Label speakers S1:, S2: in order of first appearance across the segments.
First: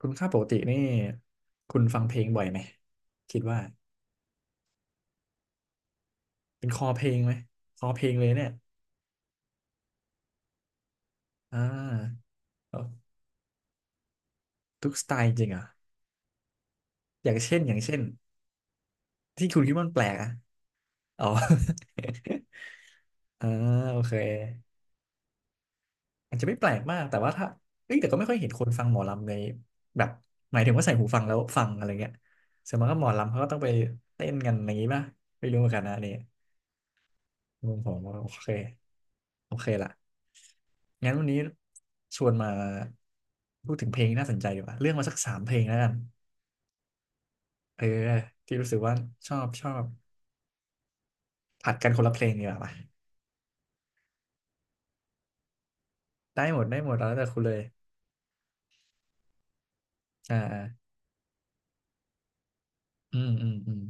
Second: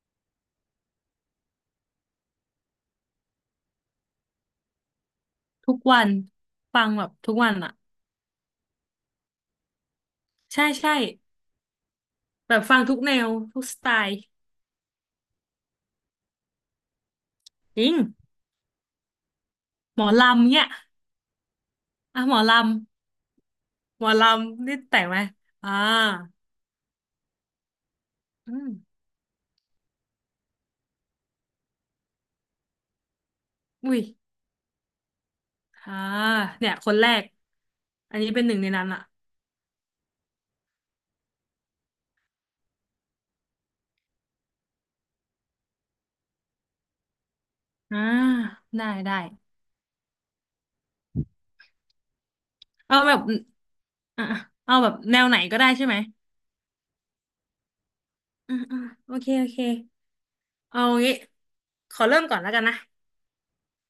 S1: คุณค่าปกตินี่คุณฟังเพลงบ่อยไหมคิดว่า
S2: ทุกวัน
S1: เป็นค
S2: ฟั
S1: อ
S2: ง
S1: เพ
S2: แบ
S1: ล
S2: บ
S1: งไห
S2: ทุ
S1: ม
S2: กวันอ่ะ
S1: คอเพลงเลยเนี่ย
S2: ใช่ใช่
S1: อ่า
S2: แบบฟั
S1: เอา
S2: งทุกแนวทุกสไตล์
S1: ทุกสไตล์จริงเหรอ่ะอย่างเช่นอย่า
S2: จ
S1: ง
S2: ริง
S1: เช่นที่คุณคิดว่ามันแป
S2: หม
S1: ล
S2: อ
S1: กอ่ะ
S2: ลำเนี่ย
S1: อ๋อ
S2: อ่ะหมอล
S1: อ่าโอ
S2: ำหมอ
S1: เค
S2: ลำนี่แต่งไหมอ่า
S1: อาจจะไม่แปลกมากแต่ว่าถ้าเอ้ยแต่ก็ไม่ค่อยเห็น
S2: อื
S1: คน
S2: ม
S1: ฟังหมอลำในแบบหมายถึงว่าใส่หูฟังแล้วฟังอะไรเงี้ยส่วนมากก็หมอลำเขาก็ต้องไป
S2: อุ้ย
S1: เต้นกันอย่างนี้ป่ะไม่รู้เหมือนกันนะ
S2: อ่า
S1: อันนี่
S2: เนี่ยคนแรก
S1: มุมผม
S2: อั
S1: ว่า
S2: น
S1: โอ
S2: นี้เป็น
S1: เค
S2: หนึ่งในนั้นอ่ะ
S1: โอเคละงั้นวันนี้ชวนมาพูดถึงเพลงที่น่าสนใจดีกว่าเรื่องมาสักสามเพลงแล้วกันเออ
S2: อ่า
S1: ที่รู้สึก
S2: ได้
S1: ว่า
S2: ได้
S1: ชอบผัดกันคนละเพลงดีกว่าปะ
S2: เอาแบบอ่ะเอาแบบแนวไหนก็ได้ใช่ไหม
S1: ได้หมดได้หมดแล้วแต่คุณเลย
S2: อืมอืมโอเคโอเค
S1: อ่าอ่า
S2: เอางี้ขอเริ่มก่อนแล้วกันนะ
S1: อืมอืมอืม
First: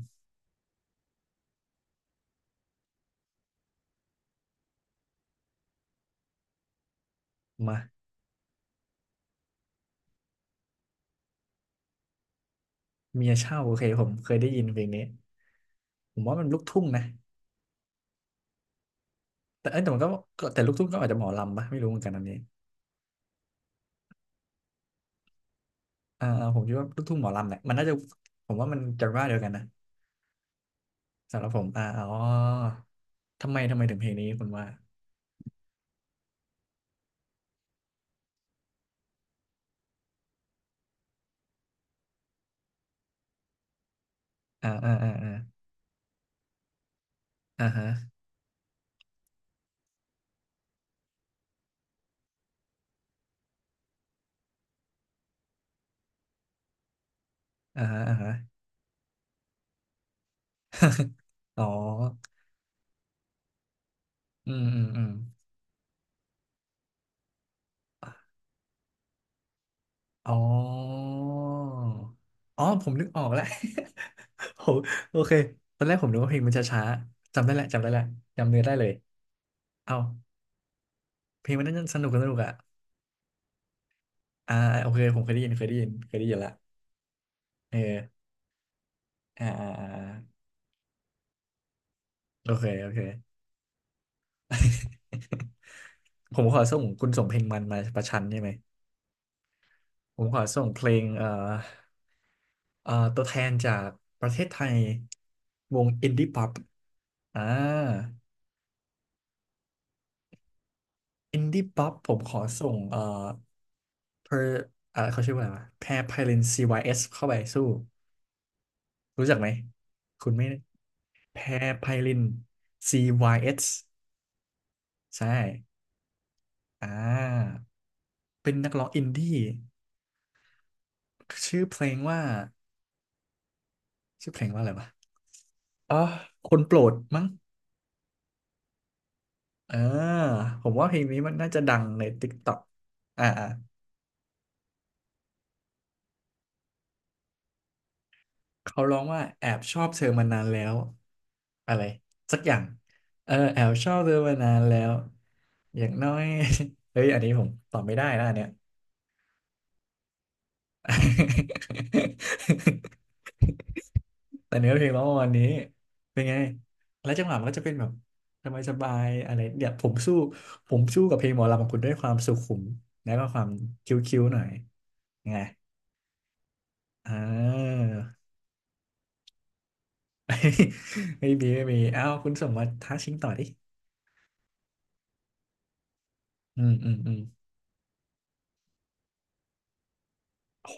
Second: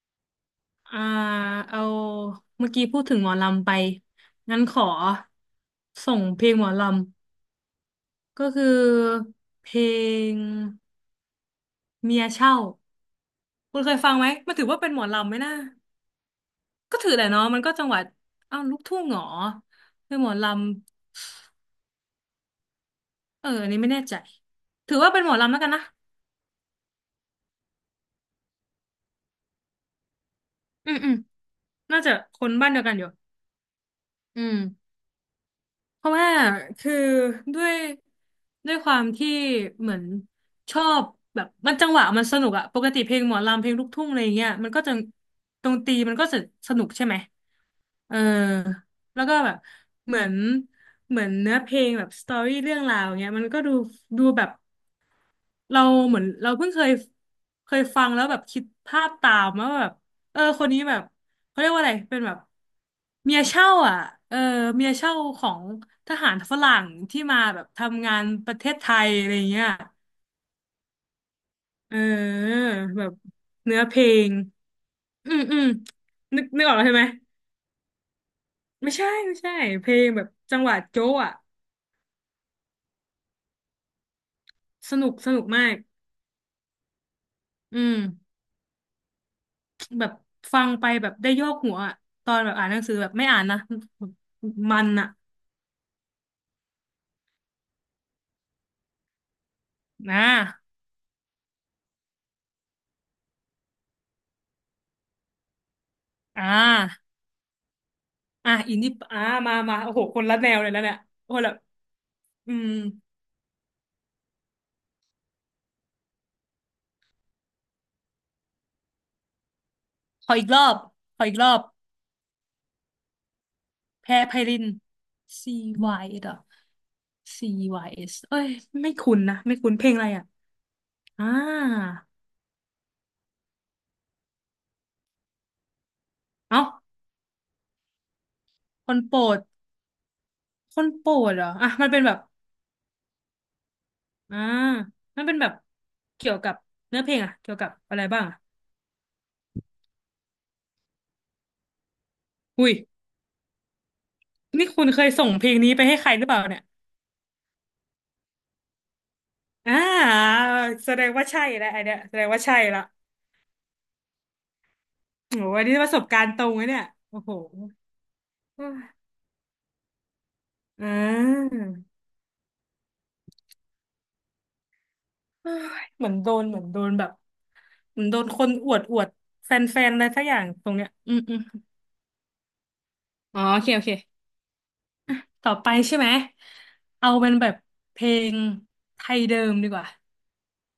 S2: อ่าเอาเมื่อกี้พูดถึงหมอลำไปงั้นขอส่งเพลงหมอล
S1: มา
S2: ำก็คือเพลงเมียเช่า
S1: เมียเช่าโอ
S2: คุ
S1: เค
S2: ณเคย
S1: ผม
S2: ฟังไหม
S1: เคยได้
S2: มัน
S1: ยิ
S2: ถื
S1: น
S2: อ
S1: เพ
S2: ว่า
S1: ลง
S2: เป็นหม
S1: นี้
S2: อลำไหมนะ
S1: ผมว่ามันลูกทุ่ง
S2: ก็
S1: นะ
S2: ถือแหละเนาะมันก็จังหวัดอ้าวลูกทุ่งเหรอ
S1: แต่เอ้ยแต่มันก็
S2: คือหมอ
S1: ก็
S2: ล
S1: แต่ลูกทุ่งก็อาจ
S2: ำ
S1: จะหมอลำปะไม่รู้เหมือนกันอันนี้
S2: เอออันนี้ไม่แน่ใจถือว่าเป็นหมอลำแล้วกันนะ
S1: อ่าอ่าผมคิดว่าลูกทุ่งหมอลำแหละมันน่าจะผมว่ามันจะว่าเดียวกันนะ
S2: อืมอืม
S1: สำหรับผมอ่า
S2: น่า
S1: อ๋อ
S2: จะคนบ้านเดียวกันอยู่
S1: ทำไมถึงเพลงนี้
S2: อื
S1: คุณ
S2: ม
S1: ว่า
S2: เพราะว่าคือด้วยด้วยความที่เหมือนชอบแบบมันจังหวะมันสนุกอะปกติเพลงหมอลำเพลงลูกทุ่งอะไรอย่างเงี้ย
S1: อ่า
S2: มันก็
S1: อ่า
S2: จะ
S1: อ่าอ่า
S2: ดนตรีมันก็จะสนุกใช่ไหม
S1: อ่าฮะ
S2: เออแล้วก็แบบเหมือนเหมือนเนื้อเพลงแบบสตอรี่เรื่องราวเงี้ยมันก็ดูดูแบบเราเหมือนเราเพิ่งเคยเคย
S1: อ่าฮะ
S2: ฟัง
S1: อ่า
S2: แล้ว
S1: ฮะ
S2: แบบคิดภาพตามว่าแบบเออคนนี้แบบเขา
S1: อ๋อ
S2: เรียกว่าอะไรเป็นแบบ เมียเช่าอ่ะเออ
S1: อืมอื
S2: เมี
S1: ม
S2: ย
S1: อืม
S2: เช่าของทหารฝรั่งที่มาแบบทำงานประเทศไทยอะไรเงี้ย
S1: อ๋อ
S2: เออ
S1: อ๋อผม
S2: แบ
S1: นึก
S2: บ
S1: ออกแล้ว
S2: เนื้อเพลง
S1: โหโอ
S2: อื
S1: เค
S2: มอืม
S1: ตอนแรกผมนึกว่าเพล
S2: นึ
S1: ง
S2: ก
S1: มัน
S2: นึ
S1: จะ
S2: กออก
S1: ช้า
S2: แล้วใช่ไหม
S1: จำได้แหละจำได้แหละจำเนื้อได้เลย
S2: ไม่ใช่ไม่ใช่เพล
S1: เอา
S2: งแบบจังหวะโจ๊ะอ่ะ
S1: เพลงมันน่าจะสนุกสนุกอ่ะอ่าโอ
S2: ส
S1: เค
S2: นุก
S1: ผมเค
S2: ส
S1: ยได้
S2: นุก
S1: ยินเค
S2: มา
S1: ย
S2: ก
S1: ได้ยินเคยได้ยินละเออ
S2: อืม
S1: อ่าอ่าอ
S2: แบบ
S1: ่า
S2: ฟังไปแบบได้โยกหัวอะตอนแบ
S1: โอ
S2: บ
S1: เค
S2: อ่านหนัง
S1: โอ
S2: สือ
S1: เค
S2: แบบไม่อ่านนะ มันอ่ะ
S1: ผมขอส่งคุณส่งเพลงมันมาประชันใช่ไหม
S2: นะ
S1: ผมขอส่งเพลงตัวแทนจากประเทศไทยวงอินดี้ป๊
S2: อ่
S1: อป
S2: า
S1: อ่า
S2: อ่ะอินนี่อ่ามามาโอ้โหคนละแนวเลยแล้วเนี่ยโอ้
S1: อิ
S2: โห
S1: น
S2: แบบ
S1: ดี้ป๊อปผมขอ
S2: อื
S1: ส่
S2: ม
S1: งเพออ่าเขาชื่อว่าอะไรวะแพรไพลิน CYS เอสเข้าไปสู้รู้จักไหมคุ
S2: ข
S1: ณ
S2: อ
S1: ไม่
S2: อีกรอบขออี
S1: แพ
S2: กรอบ
S1: รไพลิน CYS
S2: แพรไพริน
S1: ใช่
S2: C Y S อ
S1: อ่
S2: C
S1: า
S2: Y S เอสเอ้ย
S1: เป็นนักร้อง
S2: ไม่
S1: อิน
S2: คุ้นนะ
S1: ดี้
S2: ไม่คุ้นเพลงอะไรอ่ะอ่า
S1: ชื่อเพลงว่าชื่อเพลงว่าอะไรวะอ๋อค
S2: เอ้า
S1: นโปรดมั้ง
S2: คนโปรด
S1: เออผม
S2: ค
S1: ว่า
S2: น
S1: เพลง
S2: โปร
S1: นี้มั
S2: ด
S1: น
S2: เหรอ
S1: น่าจะ
S2: อ่ะ
S1: ดัง
S2: มันเป็น
S1: ใน
S2: แบบ
S1: TikTok อ่าอ่า
S2: อ่ามันเป็นแบบเกี่ยวกับเนื้อเพลงอ่ะเกี่ยวกับอะไรบ้างอ่ะ
S1: เขาร้องว่าแอบชอบเธอมานานแล้วอะไรสักอย่าง
S2: อุ้ย
S1: เออแอบชอบเธอมานาน
S2: นี่
S1: แล้
S2: คุณ
S1: ว
S2: เคยส่งเพลงนี้
S1: อ
S2: ไป
S1: ย่าง
S2: ให้ใค
S1: น้
S2: ร
S1: อ
S2: ห
S1: ย
S2: รือเปล่าเนี่ย
S1: เฮ้ยอันนี้ผมตอบไม่ได้นะอันเนี้ย
S2: อ่าแสดงว่าใช่แล้วไอเนี้ยแสดงว่าใช่ละ
S1: แต่เนื้อเพลงร้องประมาณ
S2: โอ้
S1: นี้
S2: โหอันนี้ประสบ
S1: เป็
S2: กา
S1: น
S2: รณ์
S1: ไง
S2: ตรงเลยเนี่ย
S1: แล้ว
S2: โอ้
S1: จังห
S2: โห
S1: วะมันก็จะเป็นแบบสบายสบายอะไรเนี่ยผมสู้ผม
S2: อ่า
S1: สู้กับเพลงหมอลำของคุณด้วยความสุขุมแล้วก็ความคิ้วๆหน่อยไง
S2: เอ้ยเหมือนโดนเหมือนโดนแบบ
S1: อ่า
S2: เหมือนโดนคนอวดอวดแฟนๆอะไรสักอย่างตรงเนี้ยอื ม
S1: ไม่
S2: อืม
S1: มีไม่มีเอ้าคุณส่งมาท้าชิงต่อ
S2: อ๋อ
S1: ดิ
S2: โอเคโอเคต่อไปใช่ไหม
S1: อืมอืม
S2: เอา
S1: อืม
S2: เป็นแบบเพลงไทยเดิมดีกว่า
S1: โ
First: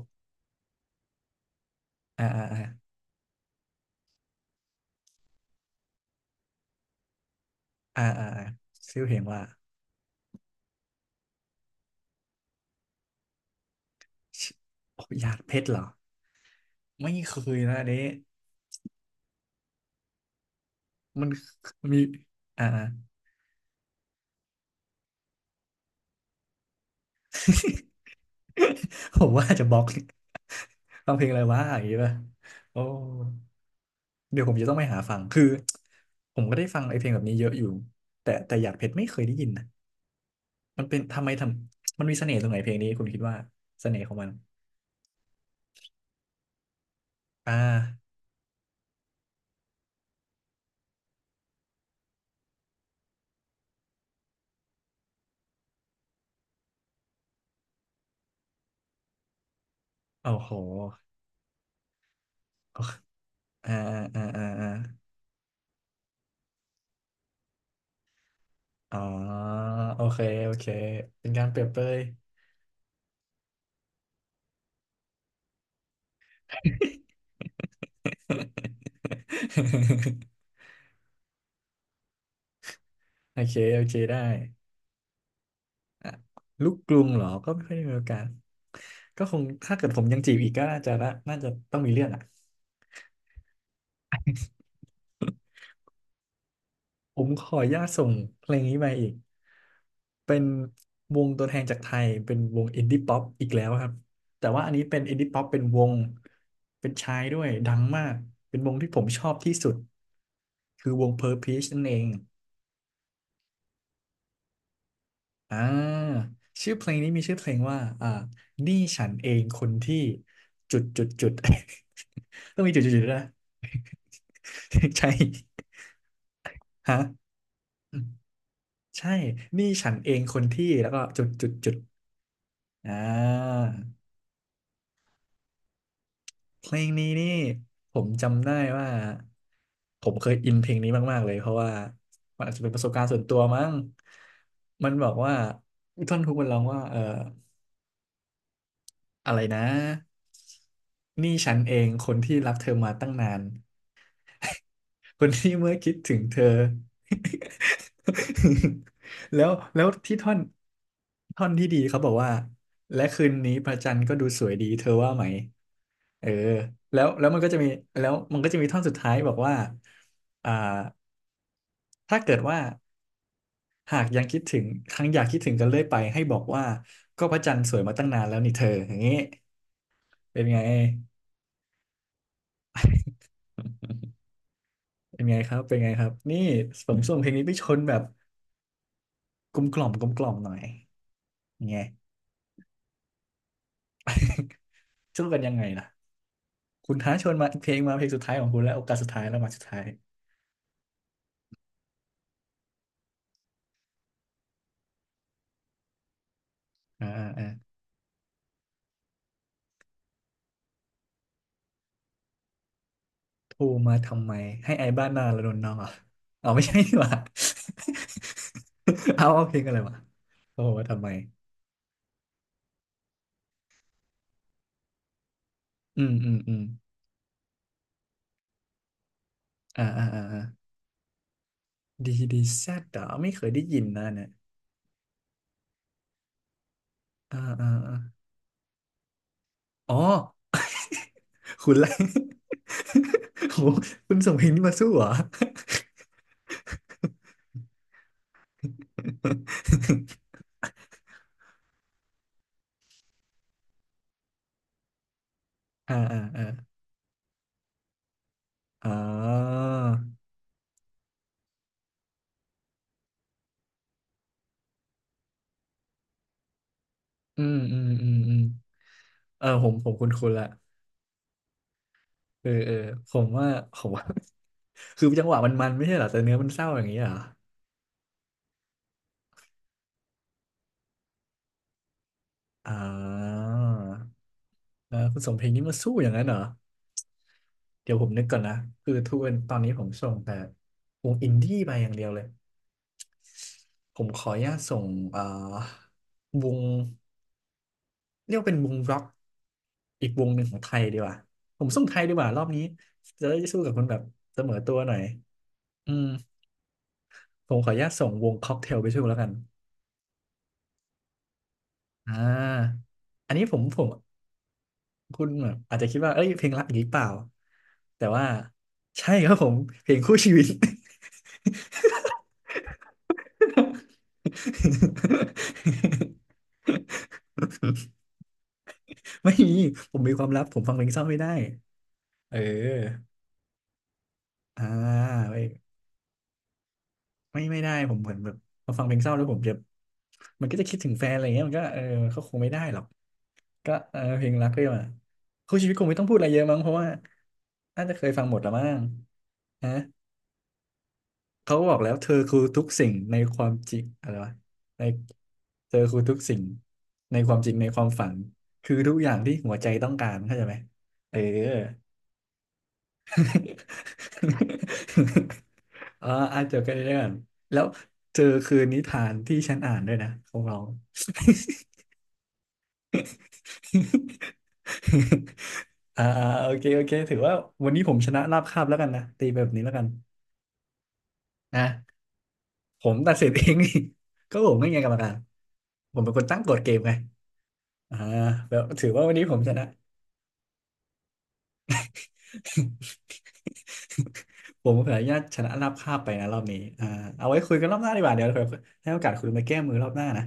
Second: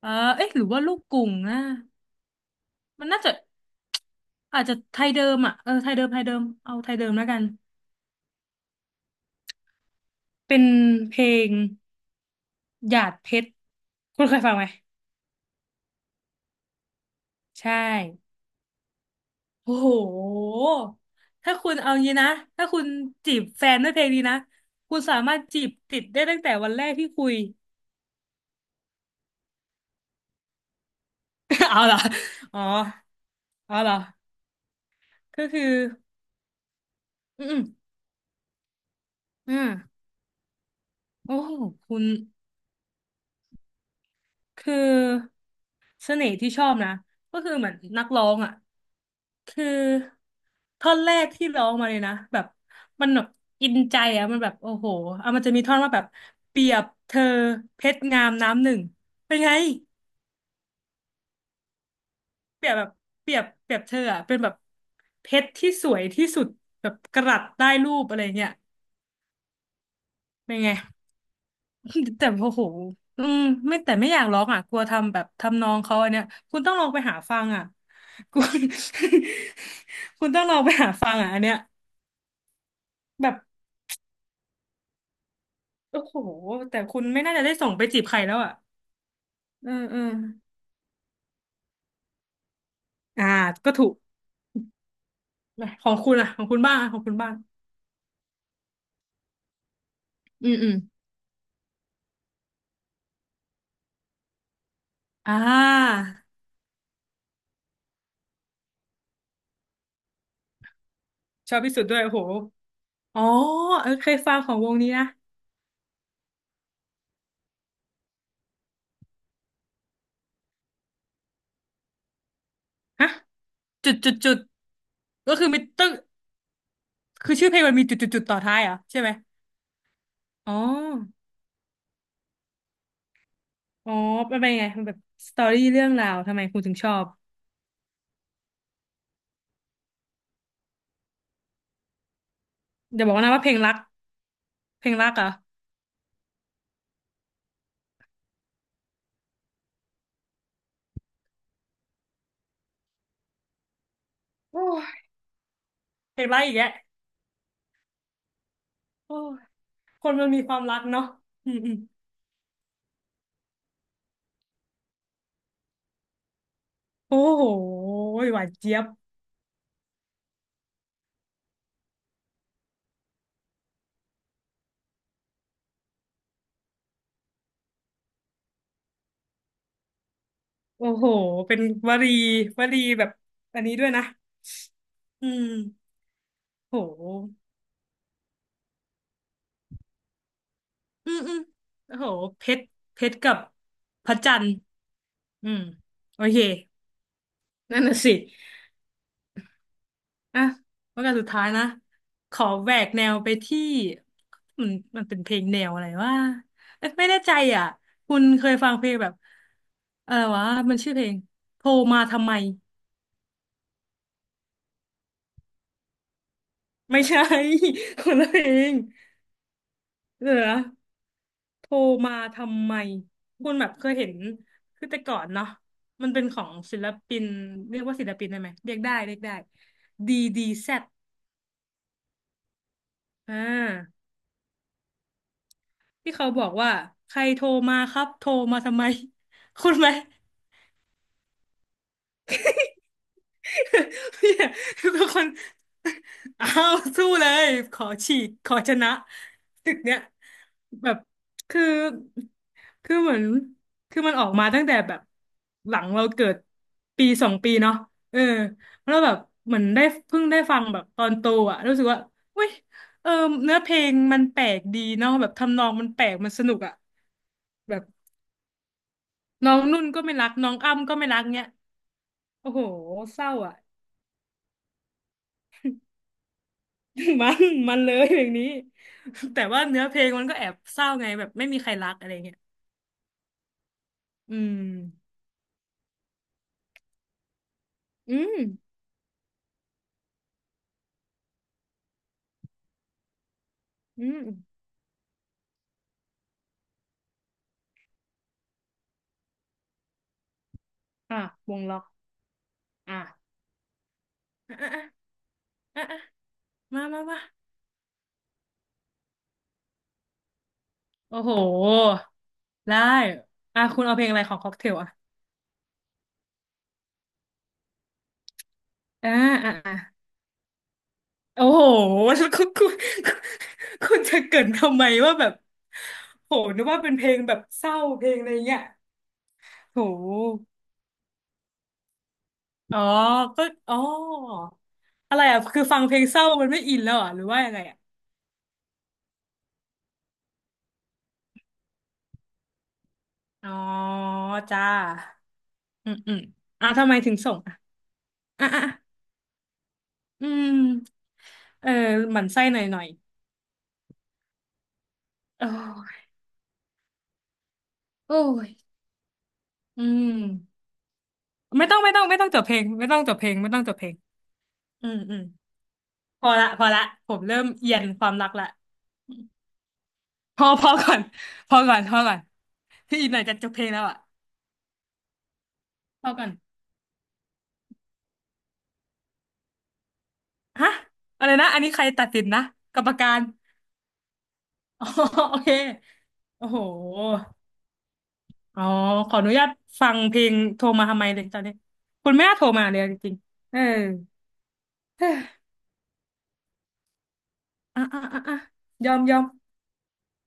S2: เออเอ๊ะหรือว่าลูกกรุ่งนะ
S1: อ่าอ่าอ่า
S2: มันน่าจะอาจจะไทยเดิมอ่ะเออไทยเดิมไทยเดิมเอาไทยเดิมแล้วกัน
S1: อ่าอ่าอ่าชื่อเพลงว่า
S2: เป็นเพลงหยาดเพชรคุณเคย
S1: ชิ
S2: ฟังไหม
S1: โอ้ยหยาดเพชรเหรอไม่เคย
S2: ใช่
S1: นะอันนี้
S2: โอ้โห
S1: มัน
S2: ถ้าคุณเอา
S1: มี
S2: งี้นะถ้า
S1: อ่า
S2: คุณจีบแฟนด้วยเพลงนี้นะ คุณสามารถจีบติดได้ตั้งแต่วันแรกที่คุย
S1: ผมว่าจะบล็อกฟังเพลงอะไรวะ อ
S2: เอา
S1: ย่าง
S2: เหร
S1: งี้
S2: อ
S1: ป่ะ
S2: อ๋อ
S1: โอ้
S2: เอาเหรอ
S1: เดี๋ยวผมจะต้องไปหาฟังคือ
S2: ก็คือ
S1: ผมก็ได้ฟังไอ้เพลงแบบนี้
S2: อื
S1: เยอะอ
S2: ม
S1: ยู่แต่แต่อยากเพชรไม่เคยได้ยิน
S2: อื
S1: นะ
S2: ม
S1: มันเป็นทำไม
S2: โอ้
S1: ท
S2: โหคุ
S1: ำมั
S2: ณ
S1: นมีเสน่ห์ตรงไหนเพลงนี้คุณคิดว่าเสน่ห์ของมัน
S2: คือเสน่ห์ที่ชอบนะ ก็คือ
S1: อ่า
S2: เหมือนนักร้องอ่ะคือท่อนแรกที่ร้องมาเลยนะแบบมันแบบอินใจอ่ะมันแบบโอ้โหเอามันจะมีท่อนว่าแบบเปรียบเธอเพชรงามน้ำหนึ่ง เป็นไง
S1: โอ้โห
S2: เปรียบแบบเปรียบเป
S1: อ่า
S2: รียบเธอ
S1: อ่า
S2: อะเป็น
S1: อ่า
S2: แบบ
S1: อ่า
S2: เพชรที่สวยที่สุดแบบกะรัตได้รูปอะไรเงี้ย
S1: อ๋อโอเคโอ
S2: เป็น
S1: เค
S2: ไง
S1: เป็นการเปรียบเปรย
S2: แต่โอ้โหอืมไม่แต่ไม่อยากร้องอ่ะกลัวทำแบบทำนองเขาอันเนี้ยคุณต้องลองไปหาฟังอ่ะ คุณ คุณต้องล องไปหาฟังอ่ะอันเนี้ยแบบ
S1: โอเคโอเคได้
S2: โอ้
S1: อ่ะ
S2: โห
S1: ลูก
S2: แต่
S1: กรุ
S2: คุณ
S1: งเห
S2: ไม่
S1: รอ
S2: น่าจะ
S1: ก็
S2: ได้
S1: ไม่
S2: ส่
S1: ค่อ
S2: ง
S1: ยได้
S2: ไป
S1: มี
S2: จี
S1: โอ
S2: บใค
S1: กา
S2: ร
S1: ส
S2: แล้วอ่ะ
S1: ก็คง
S2: เออ
S1: ถ้าเกิด
S2: เอ
S1: ผ
S2: อ
S1: มยังจีบอีกก็น่าจะน่าน่าจะต้องมีเรื่องอ่ะ
S2: อ่าก็ถูกของคุณอ่ะของคุณบ้างอะของคุณ
S1: ผม
S2: บ้าง
S1: ขออนุญาตส่งเพลงนี้ไปอีก เป็น
S2: อืมอืม
S1: วงตัวแทนจากไทยเป็นวงอินดี้ป๊อปอีกแล้วครับ แต่ว่าอันนี้เป็นอินดี้
S2: อ่
S1: ป๊อปเป็นวง
S2: า
S1: เป็นชายด้วยดังมาก เป็นวงที่ผมชอบที่สุดคือวง
S2: ชอบ
S1: Purplish
S2: ที่
S1: นั่
S2: สุ
S1: น
S2: ด
S1: เอ
S2: ด้วย
S1: ง
S2: โอ้โห อ๋อเออเคยฟังของวงนี้นะ
S1: อ่าชื่อเพลงว่าอ่านี่ฉันเองคนที่จุดจุดจุด ต้องมีจุดจุดจุด
S2: ฮะ
S1: ด้วยนะ
S2: จุดจุดจุด
S1: ใช่
S2: ก็คือมีต้อง
S1: ฮะ
S2: คือชื่อเพลงมันมีจุ
S1: อื
S2: ด
S1: ม
S2: จุดจุดต่อท้ายเหรอใช่ไห
S1: ใช่
S2: ม
S1: นี่ฉันเองคน
S2: อ๋อ
S1: ที่แล้วก็จุดจุดจุดอ่
S2: อ๋อ
S1: า
S2: มันเป็นยังไงมันแบบสตอรี่เรื่องราวทำไมคุณ
S1: เพ
S2: ถึ
S1: ล
S2: งช
S1: ง
S2: อบ
S1: นี้นี่ผมจำได้ว่าผมเคยอินเพลงนี้มากๆเลยเพราะว่ามันอาจจะเป็นประสบ
S2: อ
S1: การ
S2: ย่า
S1: ณ์
S2: บอ
S1: ส่
S2: ก
S1: วน
S2: นะ
S1: ตัว
S2: ว่าเพลง
S1: มั้ง
S2: รักเพ
S1: มั
S2: ล
S1: น
S2: ง
S1: บ
S2: รั
S1: อ
S2: ก
S1: ก
S2: เหรอ
S1: ว่าท่อนฮุกมันร้องว่าเออ อะไรนะนี่ฉันเองคนที่รับเธอมาตั้งนาน
S2: โอ้ย
S1: คนที่เมื่อคิดถึ
S2: เพ
S1: ง
S2: ลง
S1: เธ
S2: รัก
S1: อ
S2: อีกแล้ว โอ้ย
S1: แล้ว
S2: คน
S1: ที่
S2: มัน
S1: ท่อน
S2: มีความรักเนาะ
S1: ท่อ
S2: อื
S1: น
S2: ม
S1: ที่
S2: อืม
S1: ดีเขาบอกว่าและคืนนี้พระจันทร์ก็ดูสวยดีเธอว่าไหมเออแล้ว
S2: โอ้
S1: แล้วมัน
S2: โห
S1: ก็จะมีแล้วมั
S2: ห
S1: น
S2: วา
S1: ก็
S2: น
S1: จะมี
S2: เจี๊
S1: ท่อ
S2: ย
S1: น
S2: บ
S1: สุดท้ายบอกว่าอ่าถ้าเกิดว่าหากยังคิดถึงครั้งอยากคิดถึงกันเรื่อยไปให้บอกว่าก็พระจันทร์สวยมาตั้งนานแล้วนี่เธออย่างนี้เป็นไง
S2: โอ้โหเป็นวลีวลีแบบอันนี้ด้วยนะ
S1: เป็น
S2: อื
S1: ไง
S2: ม
S1: ครับ เป็นไงครับนี่
S2: โ
S1: ผมส่งเพล
S2: ห
S1: งนี้ไปชนแบบกลมกล่อมหน่อย
S2: อืมอืม
S1: ยังไง
S2: โอ้โหเพชรเพชรกับพระจันทร์
S1: สู้กัน
S2: อื
S1: ยัง
S2: ม
S1: ไงล่ะ
S2: โอเค
S1: คุณท้าชวนมาเพล
S2: นั่
S1: ง
S2: น
S1: มา
S2: น่ะ
S1: เพลง
S2: สิ
S1: สุดท้ายของคุณแล้วโอกาสสุดท้ายแล้วมาสุดท้าย
S2: อ่ะแล้วกันสุดท้ายนะ ขอแหวกแนวไปที่มันมันเป็นเพลงแนวอะไรว่าไม่
S1: อ่า
S2: แน่
S1: อ่า
S2: ใจ
S1: อ่า
S2: อ่ะคุณเคยฟังเพลงแบบอะไรวะ มันชื่อเพลงโทรมาทำไม
S1: โทรมาทำไม ให้ไอ้บ้านหนาระดนนองเหรอเอาไม่ใช่
S2: ไม่
S1: หว่า
S2: ใช่ คนละเพลง
S1: เอาเอาเพลงอะไรวะ
S2: เดี๋ยวนะ
S1: โทรมาทำไม
S2: โทรมาทำไมคุณแบบเคยเห็นคือแต่ก่อนเนาะ
S1: อื
S2: มัน
S1: ม
S2: เป็น
S1: อื
S2: ข
S1: ม
S2: อง
S1: อืม
S2: ศิลปินเรียกว่าศิลปินได้ไหมเรียกได้เรียกได้
S1: อ่าอ่าอ่าอ่า
S2: DDZ
S1: ดีดีแซดเหรอไม่
S2: อ่
S1: เคยได้ยิน
S2: า
S1: นะเนี่ย
S2: ที่เขาบอกว่าใคร
S1: อ่า
S2: โทร
S1: อ่า
S2: มาค
S1: อ่า
S2: รับโทรมาทำไม คุณไหม
S1: อ๋อคุณไร โหคุณ
S2: พี่
S1: ส่งเพลงนี้มาสู้เห
S2: เป็
S1: ร
S2: น
S1: อ
S2: คนเอ้าวสู้เล ยขอฉีกขอชนะศึกเนี้ยแบบคือคือเหมือนคือมันออกมาตั้งแต่แบบหลัง
S1: อ่า
S2: เรา
S1: อ่า
S2: เกิด
S1: อ่า
S2: ปีสองปีเนาะเออ
S1: อ๋
S2: แล้วแบบเหมือน
S1: อ
S2: ได้เพิ่งได้ฟังแบบตอนโตอ่ะรู้สึกว่าเว้ยเออเนื้อเพลงมันแปลกดีเนาะแบบทำนองมันแปลกมันสนุกอ่ะ
S1: อืม
S2: แบ
S1: อื
S2: บ
S1: มอืมอืมเออ
S2: น้อง
S1: ผม
S2: นุ่น
S1: ผม
S2: ก็
S1: คุ้น
S2: ไม่รั
S1: คุ
S2: ก
S1: นละ
S2: น้องอ้ำก็ไม่รักเนี้ย
S1: เอ
S2: โอ้
S1: อ
S2: โห
S1: เออผ
S2: เศ
S1: ม
S2: ร้า
S1: ว่า
S2: อ่ะ
S1: ผมว่า คือจังหวะมันไม่ใช่เหรอแต่เนื้อมันเศร้าอย่างนี้เหรอ
S2: มันมันเลยอย่างนี้ แต่ว่าเนื้อเพลงมันก็แอบเศร้าไงแบบไม่มีใครรักอะไรเงี้ย
S1: อ่า
S2: อืม
S1: เออคุณสมเพลงนี้มาสู้อย่างนั้นเหรอเดี๋ยวผม
S2: อื
S1: นึก
S2: ม
S1: ก่อนนะคือทุกวันตอนนี้ผมส่งแต่วงอินดี้ไปอย่างเดียวเลยผ
S2: อื
S1: มข
S2: ม
S1: ออนุญาตส่งเอ่อวง เรียกว่าเป็นวงร็อกอีกวงหนึ่งของไทยดีกว่า
S2: อ่ะว
S1: ผ
S2: ง
S1: ม
S2: ล็อ
S1: สู้
S2: ก
S1: ไทยดีกว่ารอบนี้
S2: อ่ะ
S1: จะได้สู้กับคนแบบเสมอ
S2: อ่
S1: ตัวหน่อย
S2: ะอ่ะ
S1: อื
S2: อ่ะ
S1: ม
S2: มามามา
S1: ผมขออนุญาตส่งวงค็อกเทลไปช่วยแล้วกัน
S2: โอ้โห
S1: อ่า
S2: ได้
S1: อันนี้ผ
S2: อ่ะ
S1: มผ
S2: คุณ
S1: ม
S2: เอาเพลงอะไรของค็อกเทลอ่ะ
S1: คุณแบบอาจจะคิดว่าเอ้ยเพลงรักอีกหรือเปล่าแต่ว่า
S2: อ่า
S1: ใช่ครับผ
S2: อ่ะ
S1: ม
S2: อ่ะ
S1: เพลงคู่ชีวิต
S2: โอ้โห คุณคุณ คุณจะเกรินทำไมว่าแบบโหนึกว่าเป็นเพลงแบบเศร้าเพลงอะไรเงี้ย
S1: ไม่มี
S2: โ
S1: ผมมีความลับ
S2: ห
S1: ผมฟังเพลงเศร้าไม่ได้เ
S2: อ๋อ
S1: ออ
S2: ก็อ๋อ
S1: อ่า
S2: อะไรอ่ะ
S1: ไม่
S2: คือฟังเพลงเศร้ามันไม่อินแล้วเหรอ่ะหรือว่า
S1: ไม่
S2: ยัง
S1: ไม่
S2: ไง
S1: ได้
S2: อ่ะ
S1: ผมเหมือนแบบพอฟังเพลงเศร้าแล้วผมจะมันก็จะคิดถึงแฟนอะไรเงี้ยมันก็เออเขาคงไม่ได้หรอก
S2: อ๋อ
S1: ก็เออเพลงรักเ้
S2: จ้า
S1: ยมาคู่ชีวิตคง
S2: อื
S1: ไม่
S2: ม
S1: ต้อง
S2: อื
S1: พูด
S2: ม
S1: อะไรเยอะมั้ง
S2: อ่ะ
S1: เพราะ
S2: ทำ
S1: ว่า
S2: ไมถึงส่งอ่ะ
S1: น่าจะเคยฟังหมด
S2: อ่ะ
S1: แล้วมั้
S2: อ่ะ
S1: งฮะ
S2: อืม
S1: เขาก็
S2: เอ
S1: บ
S2: อ
S1: อกแล้วเธอ
S2: หมั่น
S1: คือ
S2: ไส้ห
S1: ทุ
S2: น่อย
S1: ก
S2: หน่อย
S1: สิ่งในความจริงอะไรวะใน
S2: โอ้
S1: เธอคือ
S2: ย
S1: ทุกสิ่งในความจริงในความฝัน
S2: โอ้ย
S1: คือทุกอย่างที่หัวใจ
S2: อื
S1: ต้องการเข้าใจไหม
S2: ม
S1: เออ
S2: ไม่ต้องไม่ต้องไม่ต้องจบเพลงไม่ต้องจบเพลงไม่ต้องจบเพลงอืมอืม
S1: เออ
S2: พอ
S1: อ่าน
S2: ละ
S1: จ
S2: พ
S1: บ
S2: อ
S1: กัน
S2: ละ
S1: เรื่อ
S2: ผ
S1: ง
S2: มเริ่ม
S1: แล้ว
S2: เอียนความ
S1: เจอ
S2: รักละ
S1: คือนิทานที่ฉันอ่านด้วยนะขอ
S2: พ
S1: ง
S2: อ
S1: เรา
S2: พอก่อนพอก่อนพอก่อนพี่อีกหน่อยจะจบเพลงแล้วอ่ะ
S1: อ่า
S2: พอ
S1: อ่า
S2: ก่อน
S1: โอเคโอเคถือว่าวันนี้ผมชนะราบคาบแล้วกันนะตีแบบนี้แล้วกัน
S2: ฮะอะไรนะอัน
S1: นะ
S2: นี้ใครตัดสินนะกร
S1: ผ
S2: รม
S1: ม
S2: กา
S1: ตัด
S2: ร
S1: สินเอง นี่ ก็ผมไม่ไง
S2: อ๋
S1: ก
S2: อ
S1: รรมการ
S2: โอเค
S1: ผมเป็นคนตั้ง
S2: โอ้
S1: กฎ
S2: โห
S1: เกมไงอ่าแบ
S2: อ๋
S1: บ
S2: อ
S1: ถือว่า
S2: ข
S1: วัน
S2: ออ
S1: นี้
S2: นุ
S1: ผม
S2: ญาต
S1: ชนะ
S2: ฟังเพลงโทรมาทำไมเลยตอนนี้คุณแม่โทรมาเลยจ ริงๆเออ
S1: ผมขออนุ
S2: เฮ้
S1: ญา
S2: ย
S1: ตชนะราบคาบไปนะรอบนี้อ่าเอาไว้คุยกันรอบ
S2: อ่ะ
S1: หน้าดี
S2: อ่ะ
S1: กว่า
S2: อ่ะ
S1: เดี๋ยว
S2: อ่ะย
S1: ให้
S2: อ
S1: โอ
S2: ม
S1: กาส
S2: ยอม
S1: คุณมาแก้มือรอบหน้านะ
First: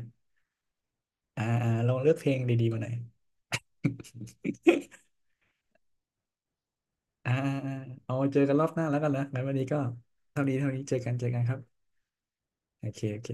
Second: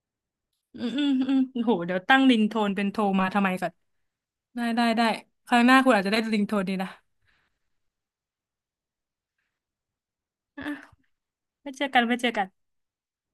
S2: อืมอืมอืม
S1: อ่า
S2: โอ้
S1: อ่า
S2: โห
S1: ล
S2: เดี๋
S1: อ
S2: ย
S1: ง
S2: ว
S1: เลือก
S2: ตั้ง
S1: เพล
S2: ริ
S1: ง
S2: งโท
S1: ดี
S2: น
S1: ๆมา
S2: เป็
S1: ห
S2: น
S1: น่อย
S2: โทรมาทำไมก่อนได้ได้ได้ครัหน้าคุณอาจจะได้ริงโทนนีนะ
S1: อ่าอ่าอ่าเอาไว้เจอกันรอบหน้าแล้วกันนะงั้นวันนี้ก็เท่านี้
S2: อ่ะ
S1: เท่านี้เจอกันเจอกันครับ
S2: ไม่เจอกันไม่เจอกัน
S1: โอเคโอเค